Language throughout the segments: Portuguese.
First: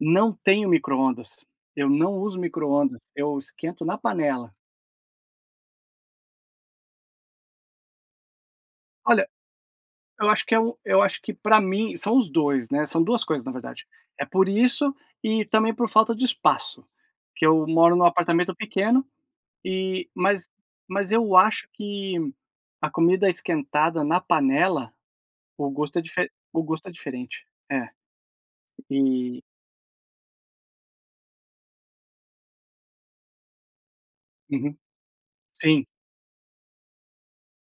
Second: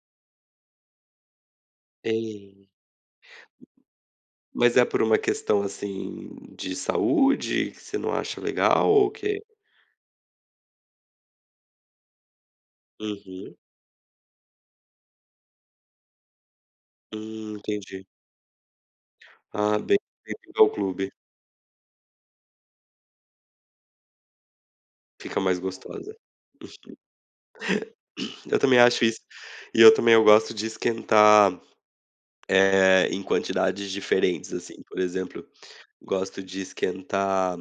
Não tenho micro-ondas. Eu não uso Tem. micro-ondas. Eu esquento na panela. Mas é por uma questão, assim, de saúde, que você não acha legal, ou o Olha quê? Eu, acho que é o eu acho que pra mim são os dois, né, são duas coisas, na Uhum. verdade. É, por isso e também por falta de espaço. Porque Hum. eu moro num Entendi. apartamento pequeno, Ah. Bem e mas bem-vindo clube. mas, eu acho que a comida esquentada na panela, Fica mais o gosto é gostosa. dife o gosto é diferente. É. Uhum. Eu também acho isso. E E eu também eu gosto de esquentar, eh, em quantidades diferentes, Uhum. assim. Por exemplo, Sim. gosto de esquentar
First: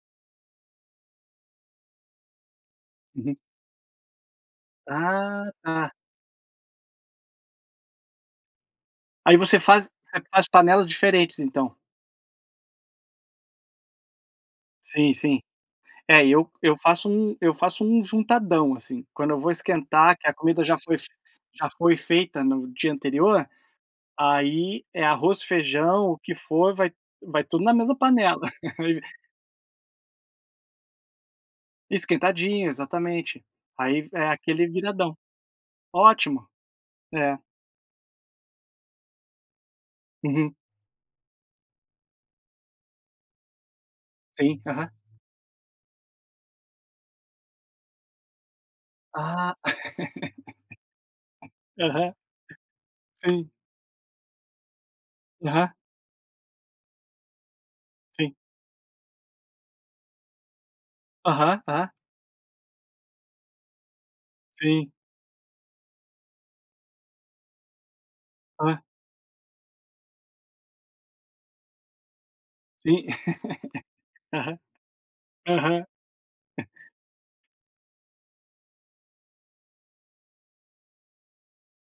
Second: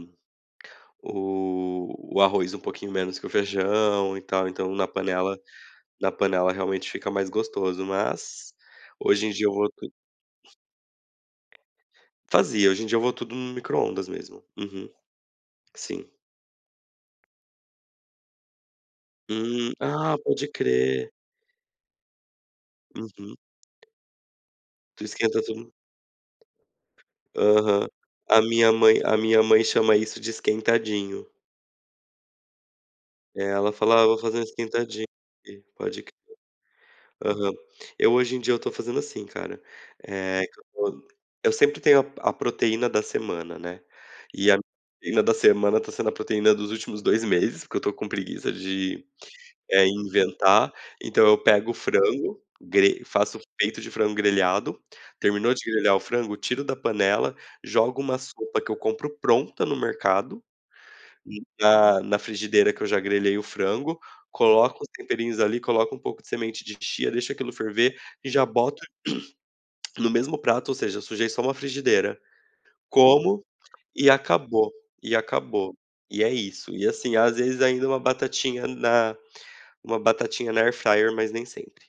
o o arroz um pouquinho menos que o Uhum. feijão e tal. Então, na panela Ah, tá. na panela, realmente, fica mais gostoso, mas hoje em Aí, dia eu você vou faz tu você faz panelas diferentes então? Fazia. Hoje em dia eu vou tudo no micro-ondas, mesmo. Uhum. Sim, sim. Sim. É, eu eu faço um eu faço um juntadão, assim. Quando eu vou Hum. Ah, esquentar, que a pode comida já foi f crer. já foi feita no dia Uhum. anterior, aí, é Tu esquenta arroz, tudo feijão, o que for, vai vai tudo na Aham. mesma panela. A minha mãe a minha mãe chama isso de esquentadinho. Esquentadinho, exatamente. É, ela Aí falava: "Ah, v vou é fazer um aquele, esquentadinho viradão. aqui". Pode crer. Ótimo. É. Aham. Eu, hoje em dia, eu tô fazendo assim, cara. Eh, Uhum. que eu tô eu sempre tenho a p a proteína da semana, né. E a Sim. Aham. proteína da semana tá sendo a proteína dos últimos 2 meses porque eu tô com preguiça de, Ah, eh, inventar. Então, eu pego o aham. frango, gre faço o Sim. peito de frango grelhado. Terminou Aham. de grelhar o frango, tiro da panela, jogo uma Sim. sopa, que eu compro pronta no mercado, Aham. Aham. na na frigideira que eu já grelhei o frango. Coloco os Sim. temperinhos, ali. Coloco um pouco de semente de chia. Deixo, aquilo, ferver, e, já, Hã. boto, no mesmo prato, ou seja, sujei, só, uma frigideira. Sim. Como, e Aham. acabou. E acabou. Aham. E é isso. E assim, às vezes, ainda, uma batatinha na uma batatinha na Air Fryer, mas nem sempre.